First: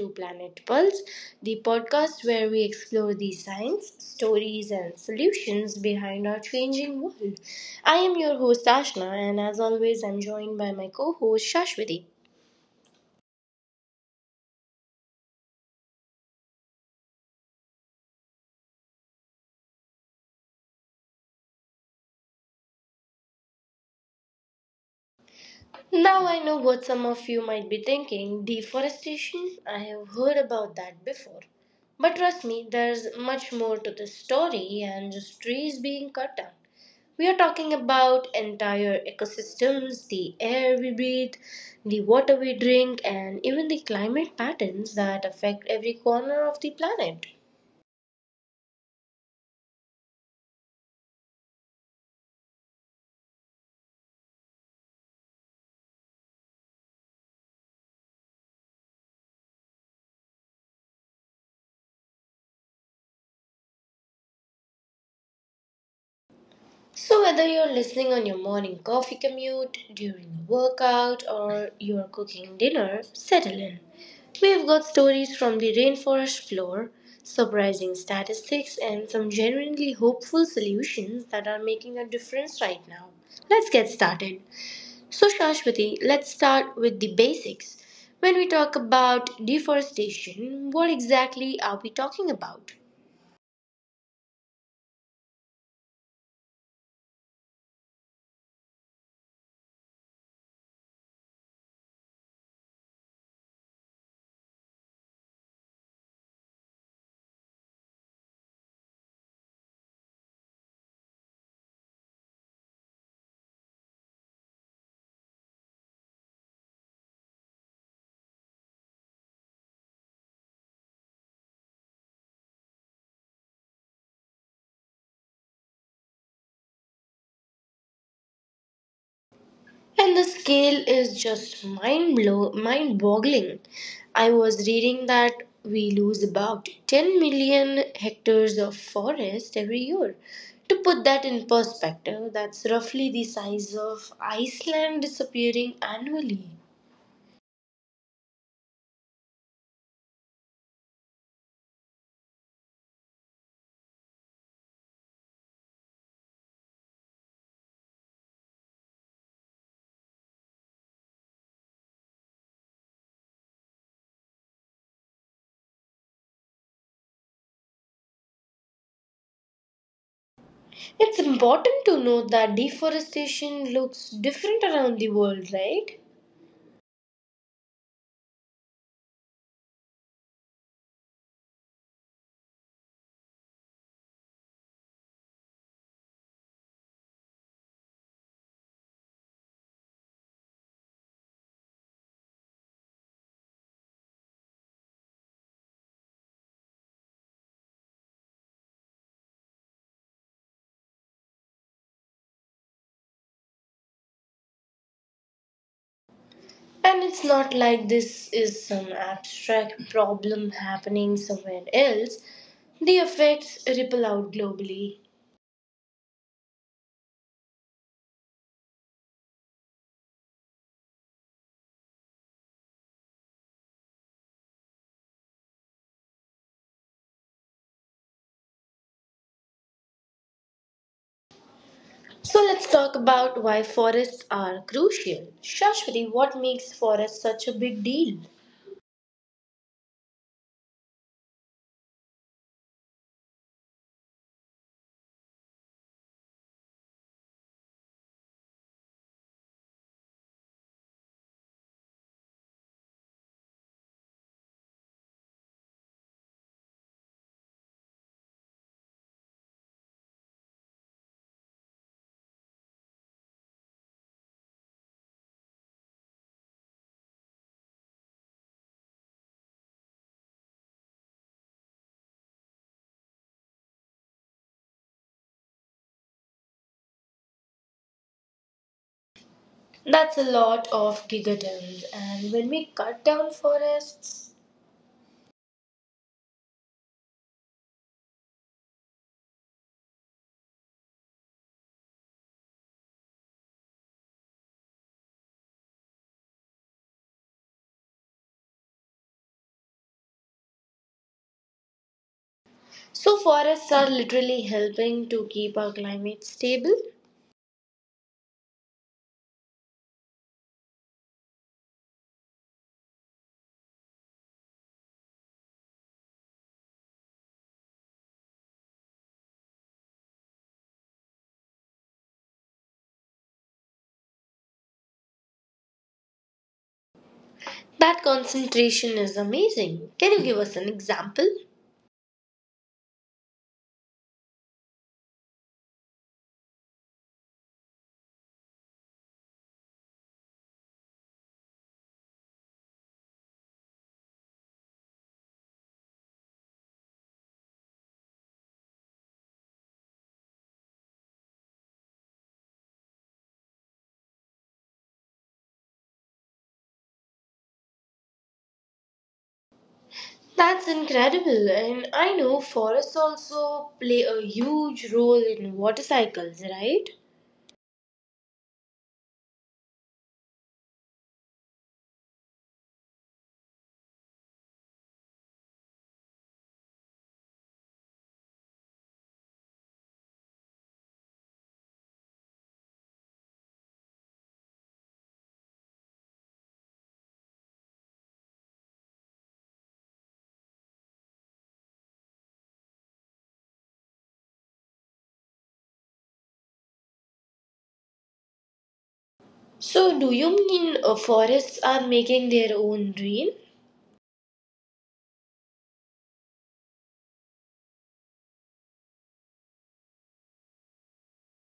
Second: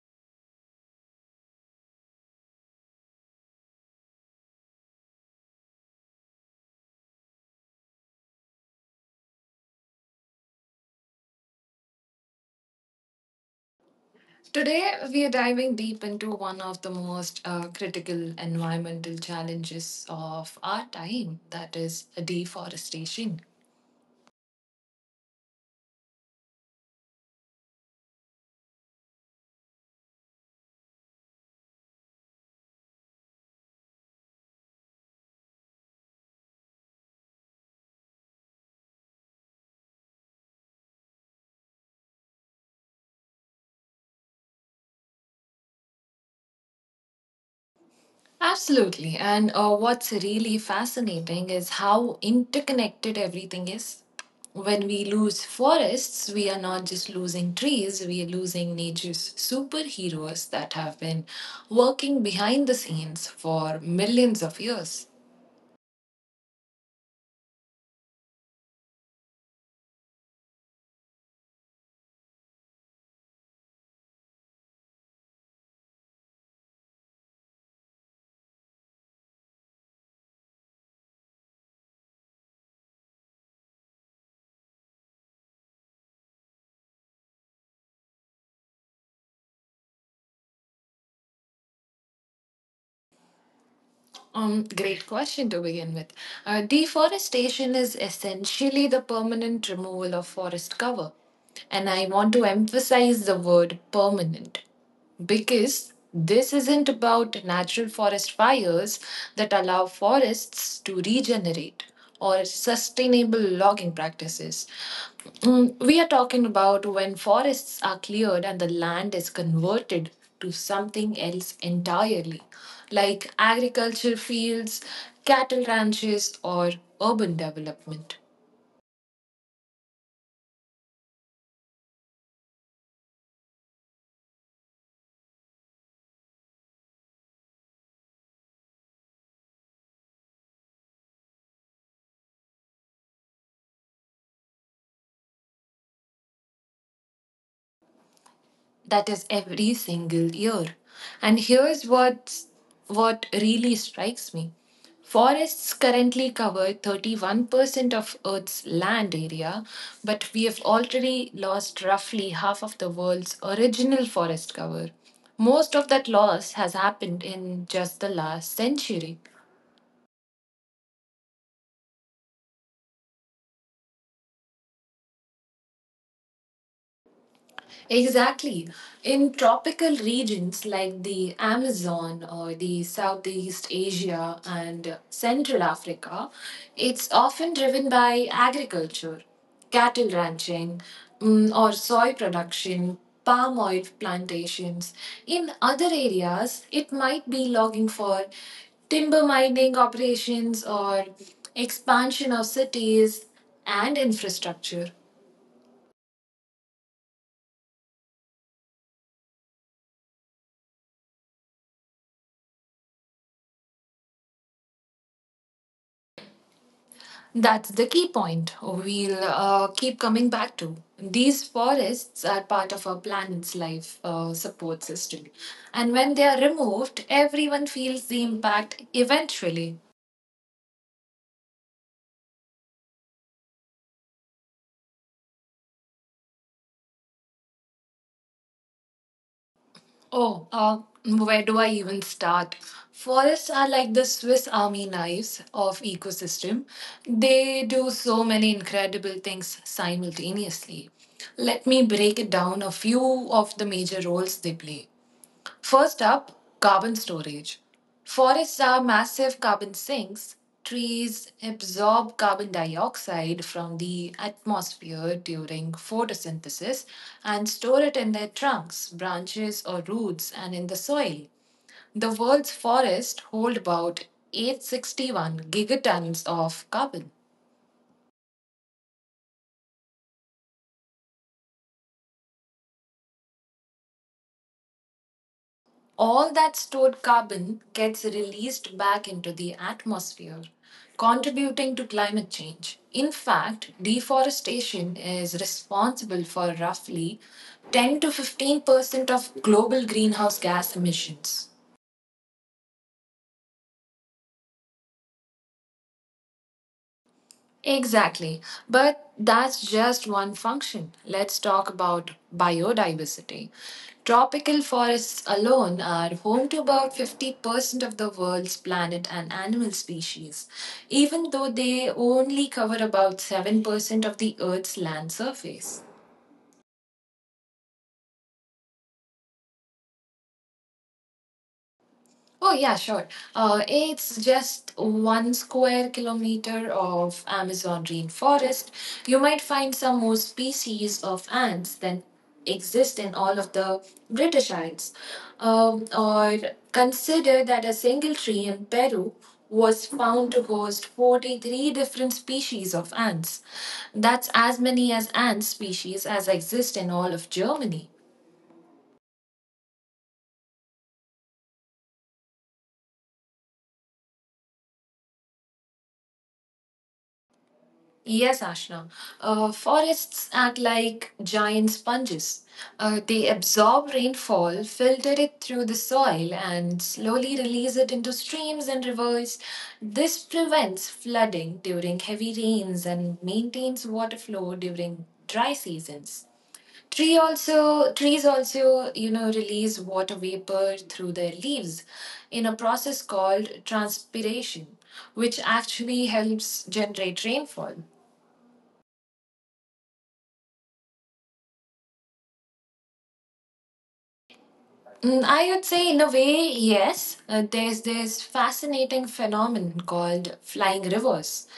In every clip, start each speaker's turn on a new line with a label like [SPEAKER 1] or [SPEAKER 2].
[SPEAKER 1] to Planet Pulse, the podcast where we explore the science, stories, and solutions behind our changing world. I am your host, Ashna, and as always, I'm joined by my co host, Shashwati.
[SPEAKER 2] Today, we are diving deep into one of the most critical environmental challenges of our time that is, deforestation.
[SPEAKER 1] Now, I know what some of you might be thinking deforestation? I have heard about that before. But trust me, there's much more to this story than just trees being cut down. We are talking about entire ecosystems the air we breathe, the water we drink, and even the climate patterns that affect every corner of the planet.
[SPEAKER 2] Absolutely. And what's really fascinating is how interconnected everything is. When we lose forests, we are not just losing trees, we are losing nature's superheroes that have been working behind the scenes for millions of years.
[SPEAKER 1] So, whether you're listening on your morning coffee commute, during a workout, or you're cooking dinner, settle in. We've got stories from the rainforest floor, surprising statistics, and some genuinely hopeful solutions that are making a difference right now. Let's get started. So, Shashwati, let's start with the basics. When we talk about deforestation, what exactly are we talking about?
[SPEAKER 2] Great question to begin with. Deforestation is essentially the permanent removal of forest cover. And I want to emphasize the word permanent because this isn't about natural forest fires that allow forests to regenerate or sustainable logging practices. We are talking about when forests are cleared and the land is converted to something else entirely, like agriculture fields, cattle ranches, or urban development.
[SPEAKER 1] And the scale is just mind boggling. I was reading that we lose about 10 million hectares of forest every year. To put that in perspective, that's roughly the size of Iceland disappearing annually.
[SPEAKER 2] That is every single year, and here's what really strikes me. Forests currently cover 31% of earth's land area, but we have already lost roughly half of the world's original forest cover. Most of that loss has happened in just the last century.
[SPEAKER 1] It's important to note that deforestation looks different around the world, right?
[SPEAKER 2] Exactly. In tropical regions like the Amazon or the Southeast Asia and Central Africa, it's often driven by agriculture, cattle ranching, or soy production, palm oil plantations. In other areas, it might be logging for timber mining operations or expansion of cities and infrastructure.
[SPEAKER 1] And it's not like this is some abstract problem happening somewhere else. The effects ripple out globally.
[SPEAKER 2] That's the key point we'll keep coming back to. These forests are part of our planet's life support system. And when they are removed, everyone feels the impact eventually.
[SPEAKER 1] So let's talk about why forests are crucial. Shashwati, what makes forests such a big deal?
[SPEAKER 2] Oh, where do I even start? Forests are like the Swiss army knives of ecosystem. They do so many incredible things simultaneously. Let me break it down a few of the major roles they play. First up, carbon storage. Forests are massive carbon sinks. Trees absorb carbon dioxide from the atmosphere during photosynthesis and store it in their trunks, branches, or roots and in the soil. The world's forests hold about 861 gigatons of carbon.
[SPEAKER 1] That's a lot of gigatons, and when we cut down forests,
[SPEAKER 2] All that stored carbon gets released back into the atmosphere, contributing to climate change. In fact, deforestation is responsible for roughly 10 to 15% of global greenhouse gas emissions.
[SPEAKER 1] so forests are literally helping to keep our climate stable.
[SPEAKER 2] Exactly. But that's just one function. Let's talk about biodiversity. Tropical forests alone are home to about 50% of the world's plant and animal species, even though they only cover about 7% of the Earth's land surface.
[SPEAKER 1] That concentration is amazing. Can you give us an example?
[SPEAKER 2] Oh, yeah, sure. It's just 1 square kilometer of Amazon rainforest. You might find some more species of ants than exist in all of the British Isles. Or consider that a single tree in Peru was found to host 43 different species of ants. That's as many as ant species as exist in all of Germany.
[SPEAKER 1] That's incredible. And I know forests also play a huge role in water cycles, right?
[SPEAKER 2] Yes, Ashna. Forests act like giant sponges. They absorb rainfall, filter it through the soil, and slowly release it into streams and rivers. This prevents flooding during heavy rains and maintains water flow during dry seasons. Trees also release water vapor through their leaves in a process called transpiration, which actually helps generate rainfall.
[SPEAKER 1] So, do you mean forests are making their own rain?
[SPEAKER 2] I would say, in a way, yes. There's this fascinating phenomenon called flying rivers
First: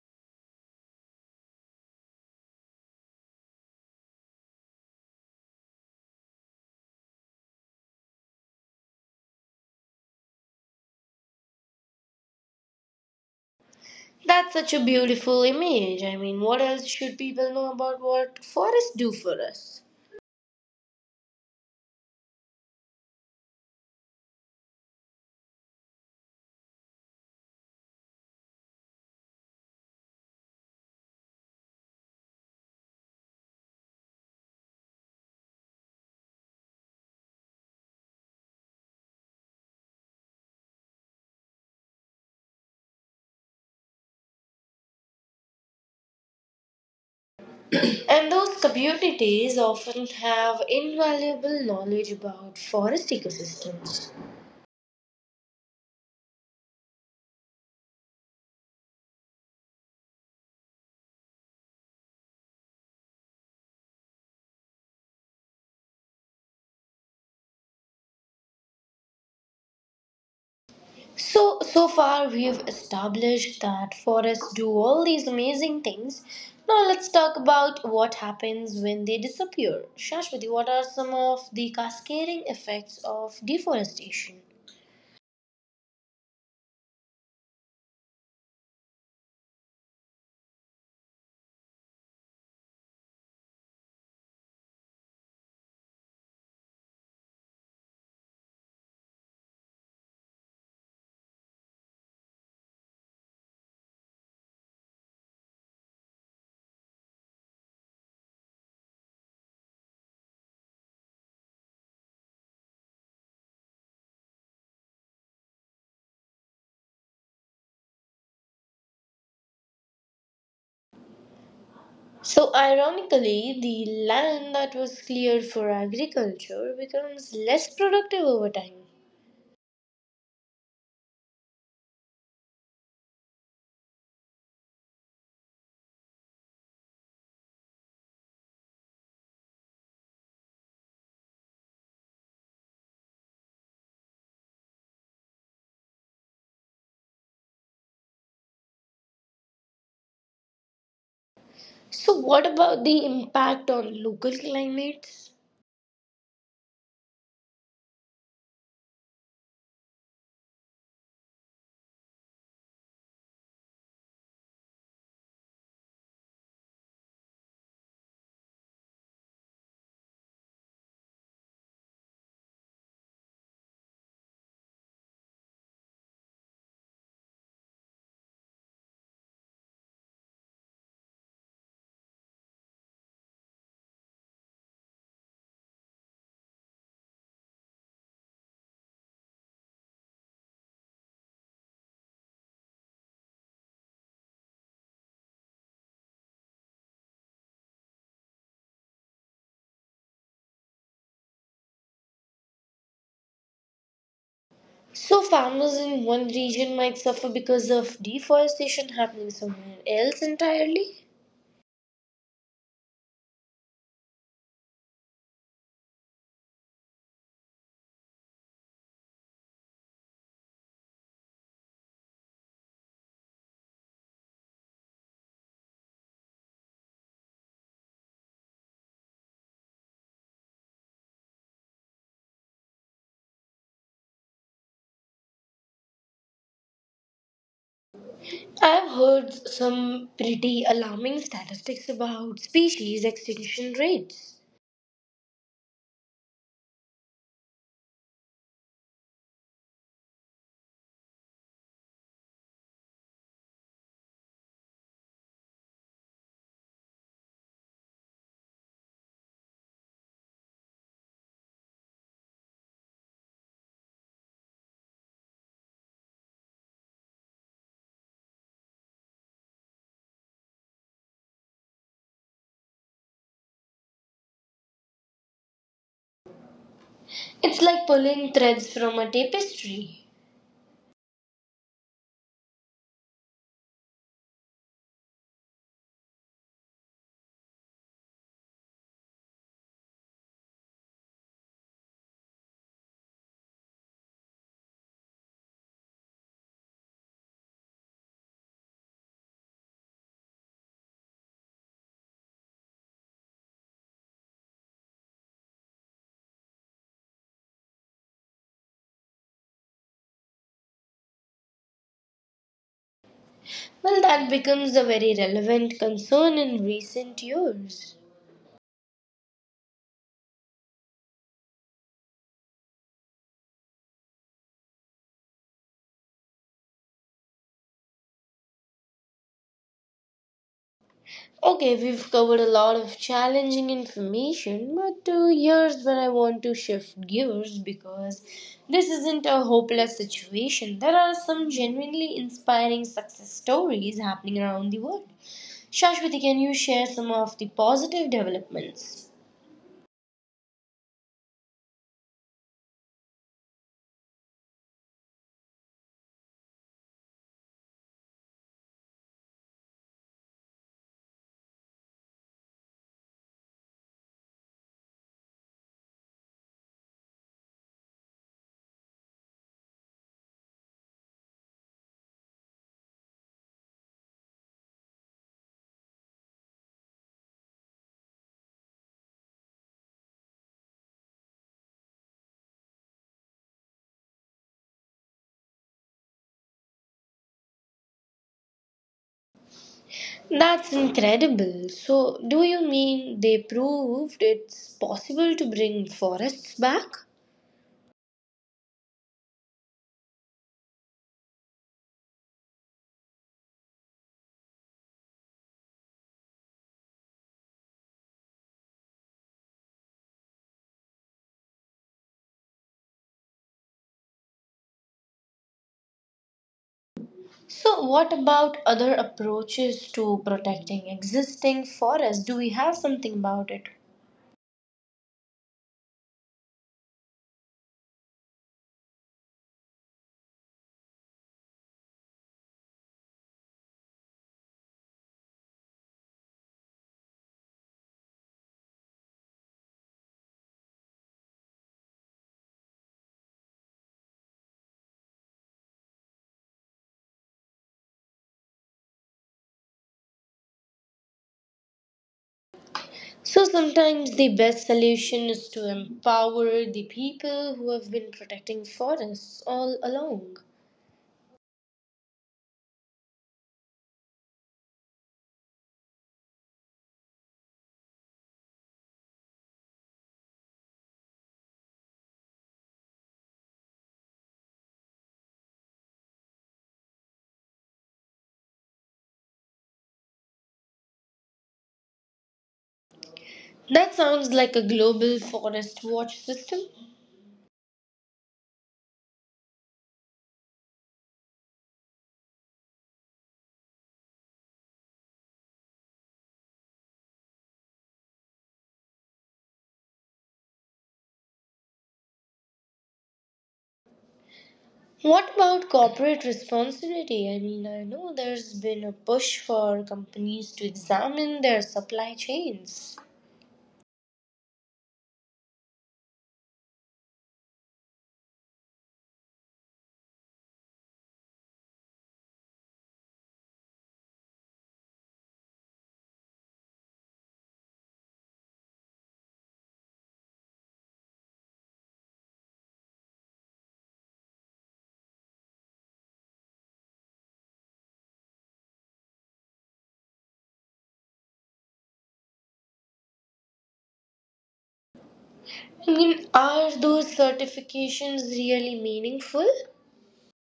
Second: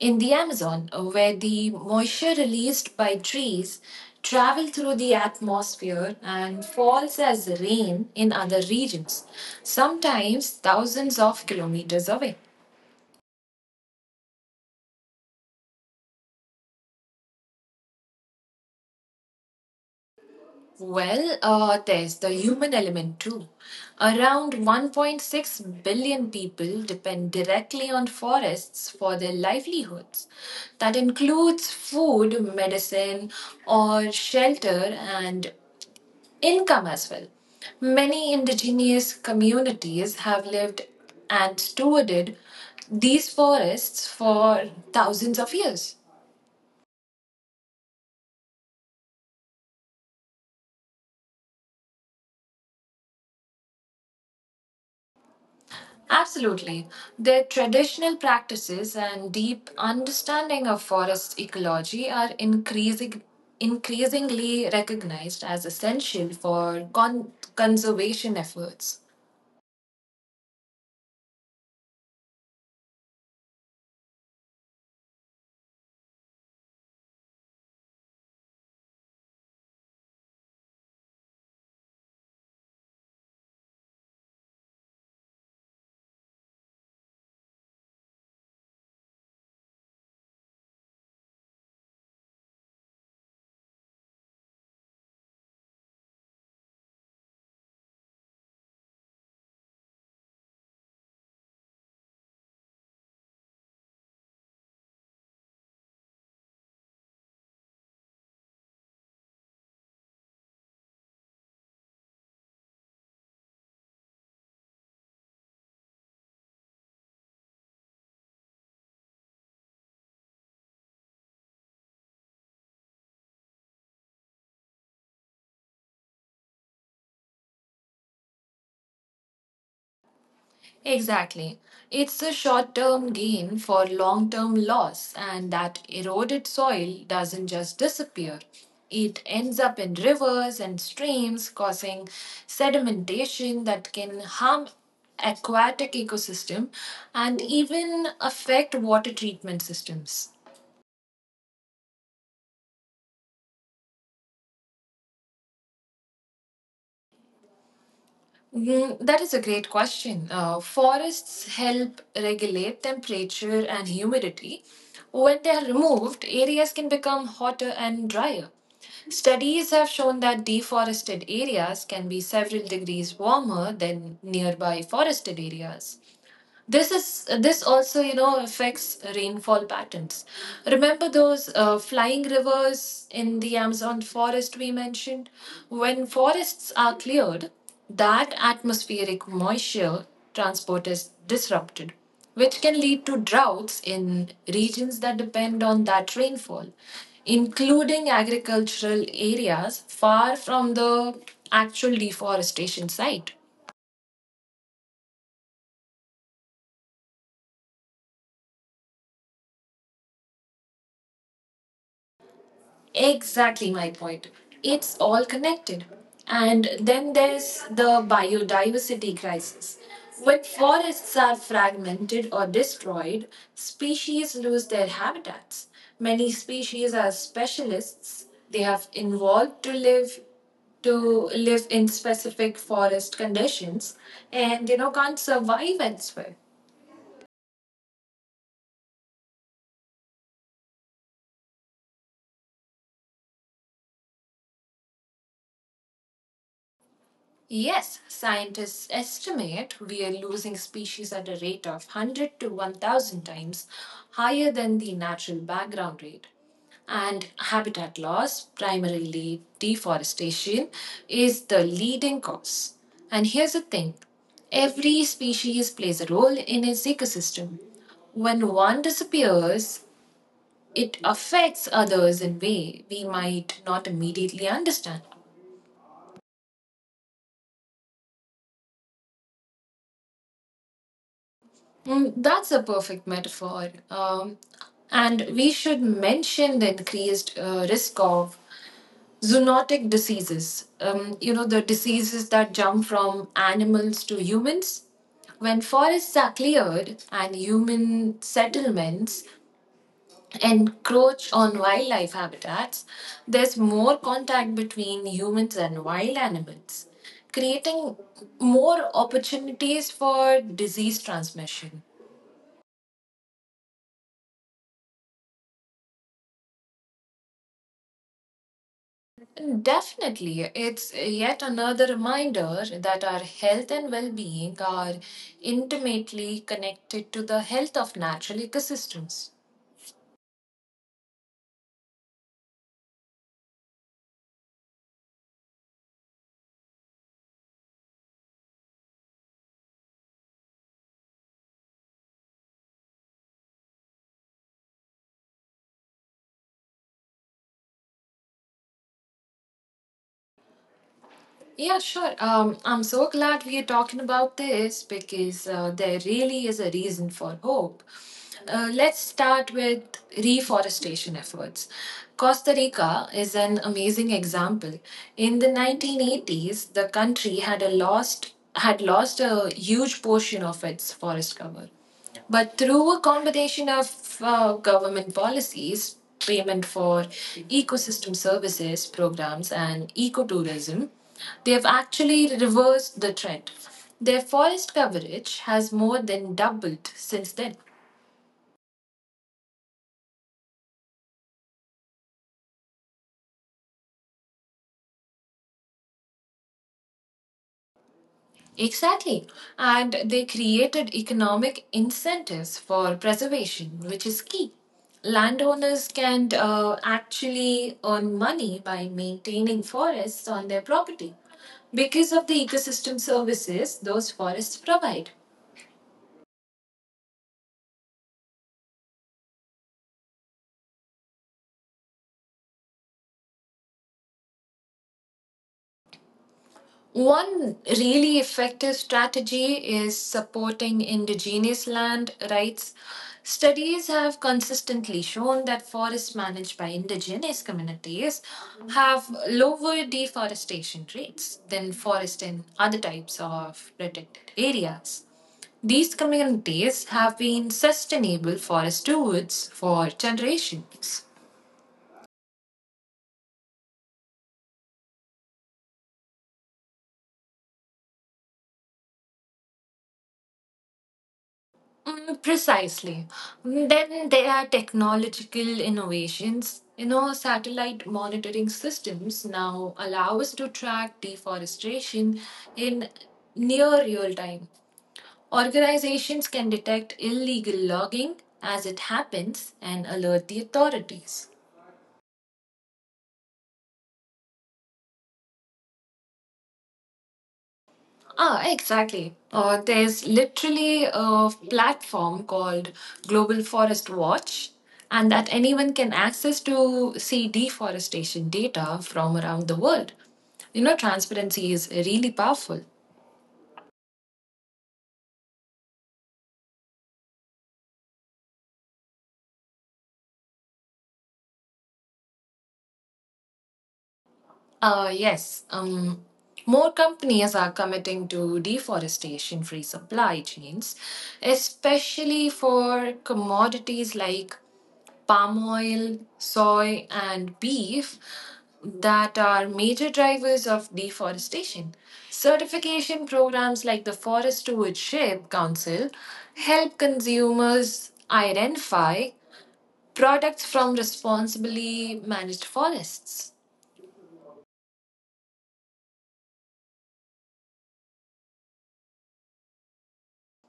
[SPEAKER 2] in the Amazon, where the moisture released by trees travel through the atmosphere and falls as rain in other regions, sometimes thousands of kilometers away.
[SPEAKER 1] That's such a beautiful image. I mean, what else should people know about what forests do for us?
[SPEAKER 2] Well, there's the human element too. Around 1.6 billion people depend directly on forests for their livelihoods. That includes food, medicine, or shelter and income as well. Many indigenous communities have lived and stewarded these forests for thousands of years.
[SPEAKER 1] And those communities often have invaluable knowledge about forest ecosystems.
[SPEAKER 2] Absolutely. Their traditional practices and deep understanding of forest ecology are increasingly recognized as essential for conservation efforts.
[SPEAKER 1] So, so far we've established that forests do all these amazing things. Now let's talk about what happens when they disappear. Shashwati, what are some of the cascading effects of deforestation? So, ironically, the land that was cleared for agriculture becomes less productive over time.
[SPEAKER 2] Exactly. It's a short term gain for long term loss, and that eroded soil doesn't just disappear. It ends up in rivers and streams, causing sedimentation that can harm aquatic ecosystem and even affect water treatment systems.
[SPEAKER 1] So, what about the impact on local climates?
[SPEAKER 2] That is a great question. Forests help regulate temperature and humidity. When they are removed, areas can become hotter and drier. Studies have shown that deforested areas can be several degrees warmer than nearby forested areas. This also affects rainfall patterns. Remember those flying rivers in the Amazon forest we mentioned? When forests are cleared, that atmospheric moisture transport is disrupted, which can lead to droughts in regions that depend on that rainfall, including agricultural areas far from the actual deforestation site.
[SPEAKER 1] So, farmers in one region might suffer because of deforestation happening somewhere else entirely?
[SPEAKER 2] Exactly my point. It's all connected. And then there's the biodiversity crisis. When forests are fragmented or destroyed, species lose their habitats. Many species are specialists. They have evolved to live in specific forest conditions and can't survive elsewhere.
[SPEAKER 1] I've heard some pretty alarming statistics about species extinction rates.
[SPEAKER 2] Yes, scientists estimate we are losing species at a rate of 100 to 1,000 times higher than the natural background rate. And habitat loss, primarily deforestation, is the leading cause. And here's the thing every species plays a role in its ecosystem. When one disappears, it affects others in a way we might not immediately understand.
[SPEAKER 1] It's like pulling threads from a tapestry.
[SPEAKER 2] That's a perfect metaphor. And we should mention the increased risk of zoonotic diseases. The diseases that jump from animals to humans. When forests are cleared and human settlements encroach on wildlife habitats, there's more contact between humans and wild animals, creating more opportunities for disease transmission.
[SPEAKER 1] Well, that becomes a very relevant concern in recent years.
[SPEAKER 2] Definitely. It's yet another reminder that our health and well being are intimately connected to the health of natural ecosystems.
[SPEAKER 1] Okay, we've covered a lot of challenging information, but here's where I want to shift gears because this isn't a hopeless situation. There are some genuinely inspiring success stories happening around the world. Shashwati, can you share some of the positive developments?
[SPEAKER 2] Yeah, sure. I'm so glad we are talking about this because there really is a reason for hope. Let's start with reforestation efforts. Costa Rica is an amazing example. In the 1980s, the country had lost a huge portion of its forest cover. But through a combination of government policies, payment for ecosystem services programs, and ecotourism, they have actually reversed the trend. Their forest coverage has more than doubled since then.
[SPEAKER 1] That's incredible. So, do you mean they proved it's possible to bring forests back?
[SPEAKER 2] Exactly. And they created economic incentives for preservation, which is key. Landowners can actually earn money by maintaining forests on their property because of the ecosystem services those forests provide.
[SPEAKER 1] So, what about other approaches to protecting existing forests? Do we have something about it?
[SPEAKER 2] One really effective strategy is supporting indigenous land rights. Studies have consistently shown that forests managed by indigenous communities have lower deforestation rates than forests in other types of protected areas. These communities have been sustainable forest stewards for generations.
[SPEAKER 1] So, sometimes the best solution is to empower the people who have been protecting forests all along.
[SPEAKER 2] Precisely. Then there are technological innovations. Satellite monitoring systems now allow us to track deforestation in near real time. Organizations can detect illegal logging as it happens and alert the authorities.
[SPEAKER 1] That sounds like a global forest watch system.
[SPEAKER 2] Ah, exactly. There's literally a platform called Global Forest Watch, and that anyone can access to see deforestation data from around the world. Transparency is really powerful.
[SPEAKER 1] What about corporate responsibility? I mean, I know there's been a push for companies to examine their supply chains.
[SPEAKER 2] Yes, more companies are committing to deforestation free supply chains, especially for commodities like palm oil, soy, and beef that are major drivers of deforestation. Certification programs like the Forest Stewardship Council help consumers identify products from responsibly managed forests.
[SPEAKER 1] I mean, are those certifications really meaningful?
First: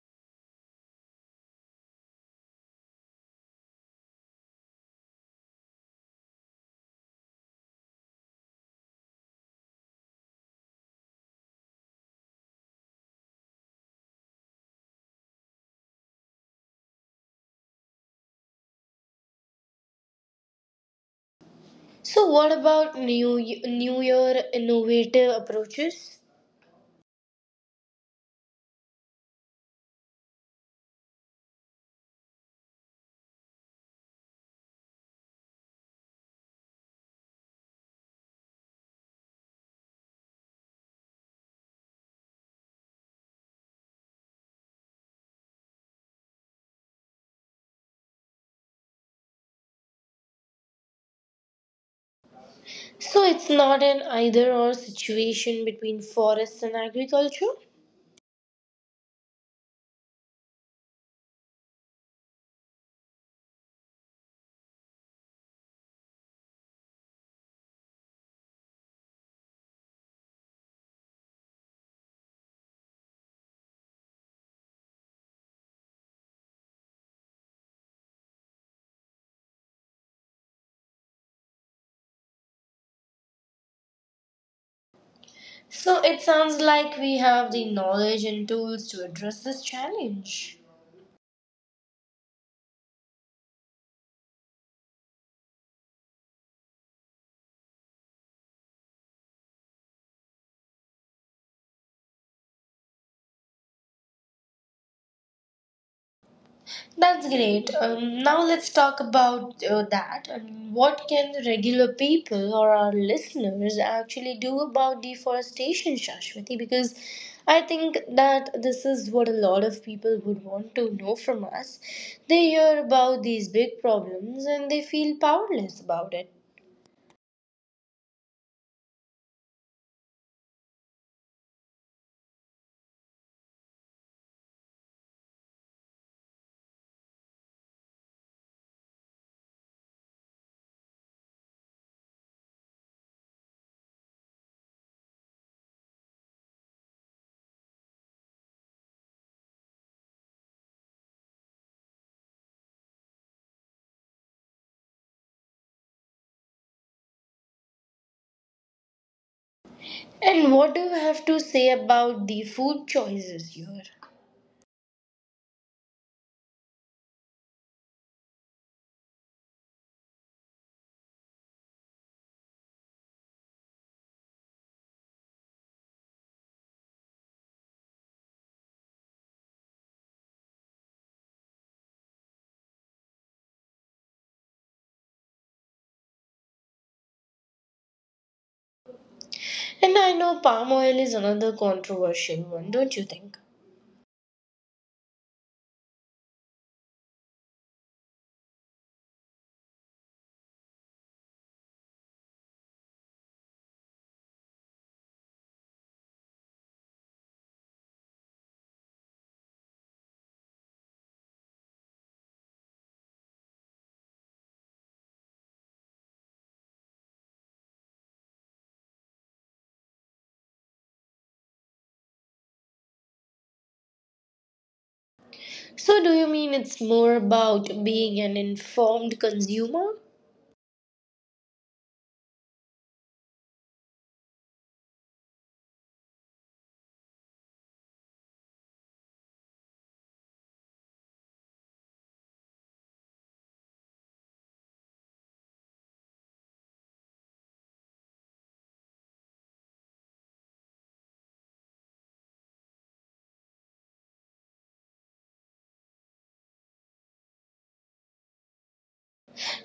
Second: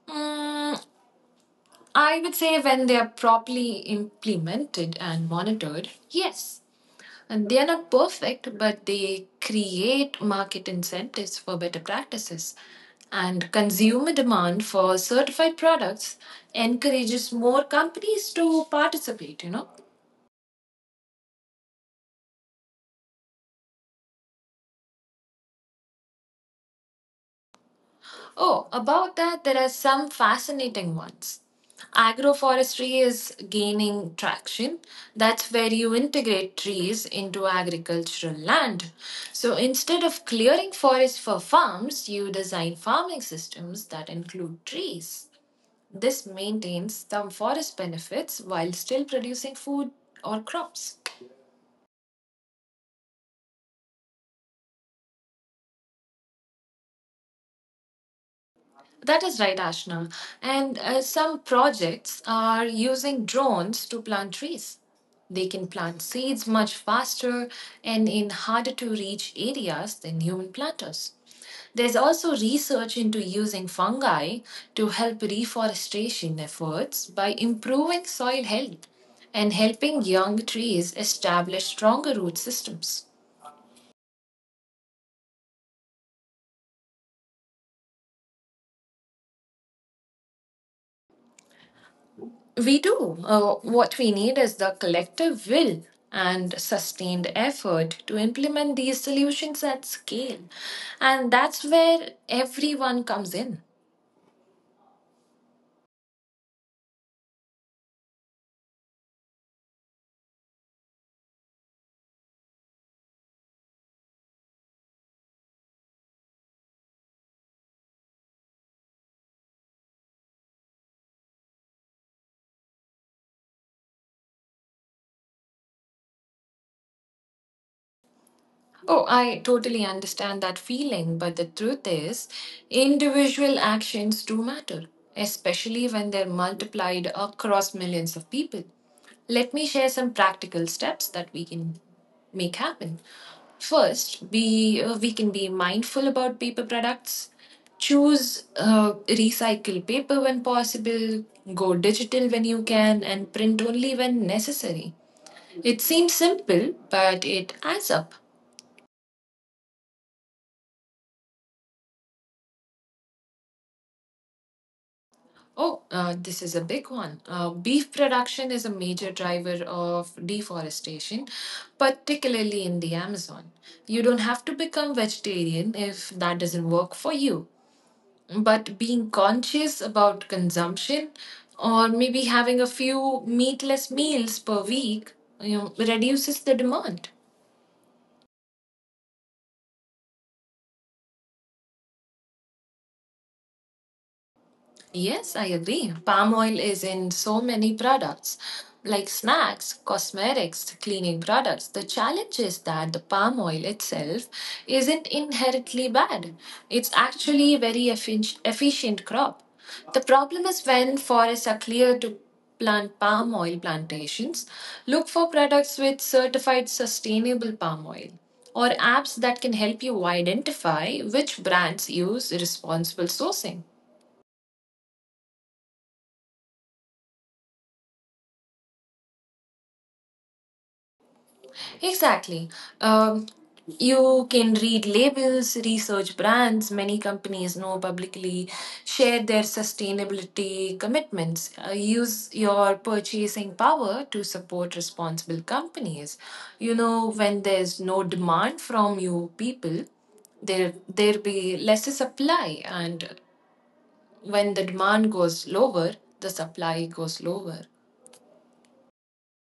[SPEAKER 2] Mm, I would say when they are properly implemented and monitored, yes. And they are not perfect, but they create market incentives for better practices. And consumer demand for certified products encourages more companies to participate.
[SPEAKER 1] So what about new new year innovative approaches?
[SPEAKER 2] Oh, about that, there are some fascinating ones. Agroforestry is gaining traction. That's where you integrate trees into agricultural land. So instead of clearing forests for farms, you design farming systems that include trees. This maintains the forest benefits while still producing food or crops.
[SPEAKER 1] So it's not an either or situation between forests and agriculture.
[SPEAKER 2] That is right, Ashna. And some projects are using drones to plant trees. They can plant seeds much faster and in harder to reach areas than human planters. There's also research into using fungi to help reforestation efforts by improving soil health and helping young trees establish stronger root systems.
[SPEAKER 1] So it sounds like we have the knowledge and tools to address this challenge.
[SPEAKER 2] We do. What we need is the collective will and sustained effort to implement these solutions at scale. And that's where everyone comes in.
[SPEAKER 1] That's great. Now let's talk about that. And what can regular people or our listeners actually do about deforestation, Shashwati? Because I think that this is what a lot of people would want to know from us. They hear about these big problems and they feel powerless about it.
[SPEAKER 2] Oh, I totally understand that feeling, but the truth is, individual actions do matter, especially when they're multiplied across millions of people. Let me share some practical steps that we can make happen. First, we can be mindful about paper products, choose recycle paper when possible, go digital when you can, and print only when necessary. It seems simple, but it adds up.
[SPEAKER 1] And what do you have to say about the food choices here?
[SPEAKER 2] Oh, this is a big one. Beef production is a major driver of deforestation, particularly in the Amazon. You don't have to become vegetarian if that doesn't work for you. But being conscious about consumption, or maybe having a few meatless meals per week, reduces the demand.
[SPEAKER 1] And I know palm oil is another controversial one, don't you think?
[SPEAKER 2] Yes, I agree. Palm oil is in so many products, like snacks, cosmetics, cleaning products. The challenge is that the palm oil itself isn't inherently bad. It's actually a very efficient crop. The problem is when forests are cleared to plant palm oil plantations, look for products with certified sustainable palm oil or apps that can help you identify which brands use responsible sourcing.
[SPEAKER 1] So, do you mean it's more about being an informed consumer?
[SPEAKER 2] Exactly. Um, you can read labels, research brands. Many companies now publicly share their sustainability commitments. Use your purchasing power to support responsible companies. When there's no demand from you people, there be lesser supply, and when the demand goes lower, the supply goes lower.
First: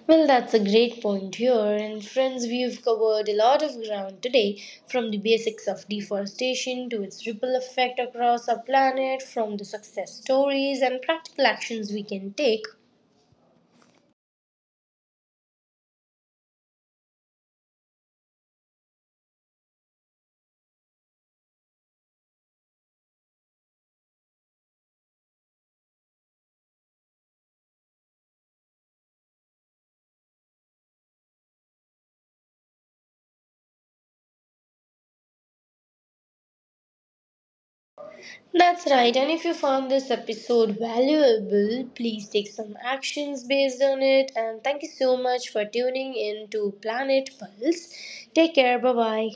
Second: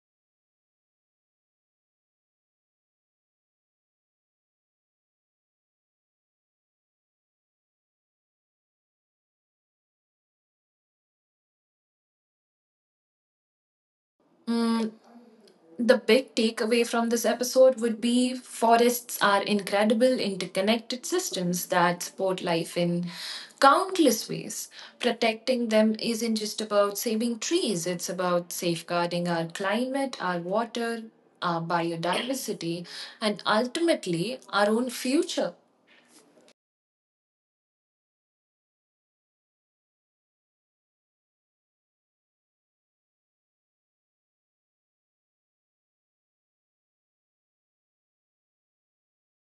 [SPEAKER 1] Well, that's a great point here, and friends, we've covered a lot of ground today from the basics of deforestation to its ripple effect across our planet, from the success stories and practical actions we can take.
[SPEAKER 2] Mm, the big takeaway from this episode would be forests are incredible interconnected systems that support life in countless ways. Protecting them isn't just about saving trees, it's about safeguarding our climate, our water, our biodiversity, and ultimately our own future.
[SPEAKER 1] That's right, and if you found this episode valuable, please take some actions based on it. And thank you so much for tuning in to Planet Pulse. Take care, bye bye.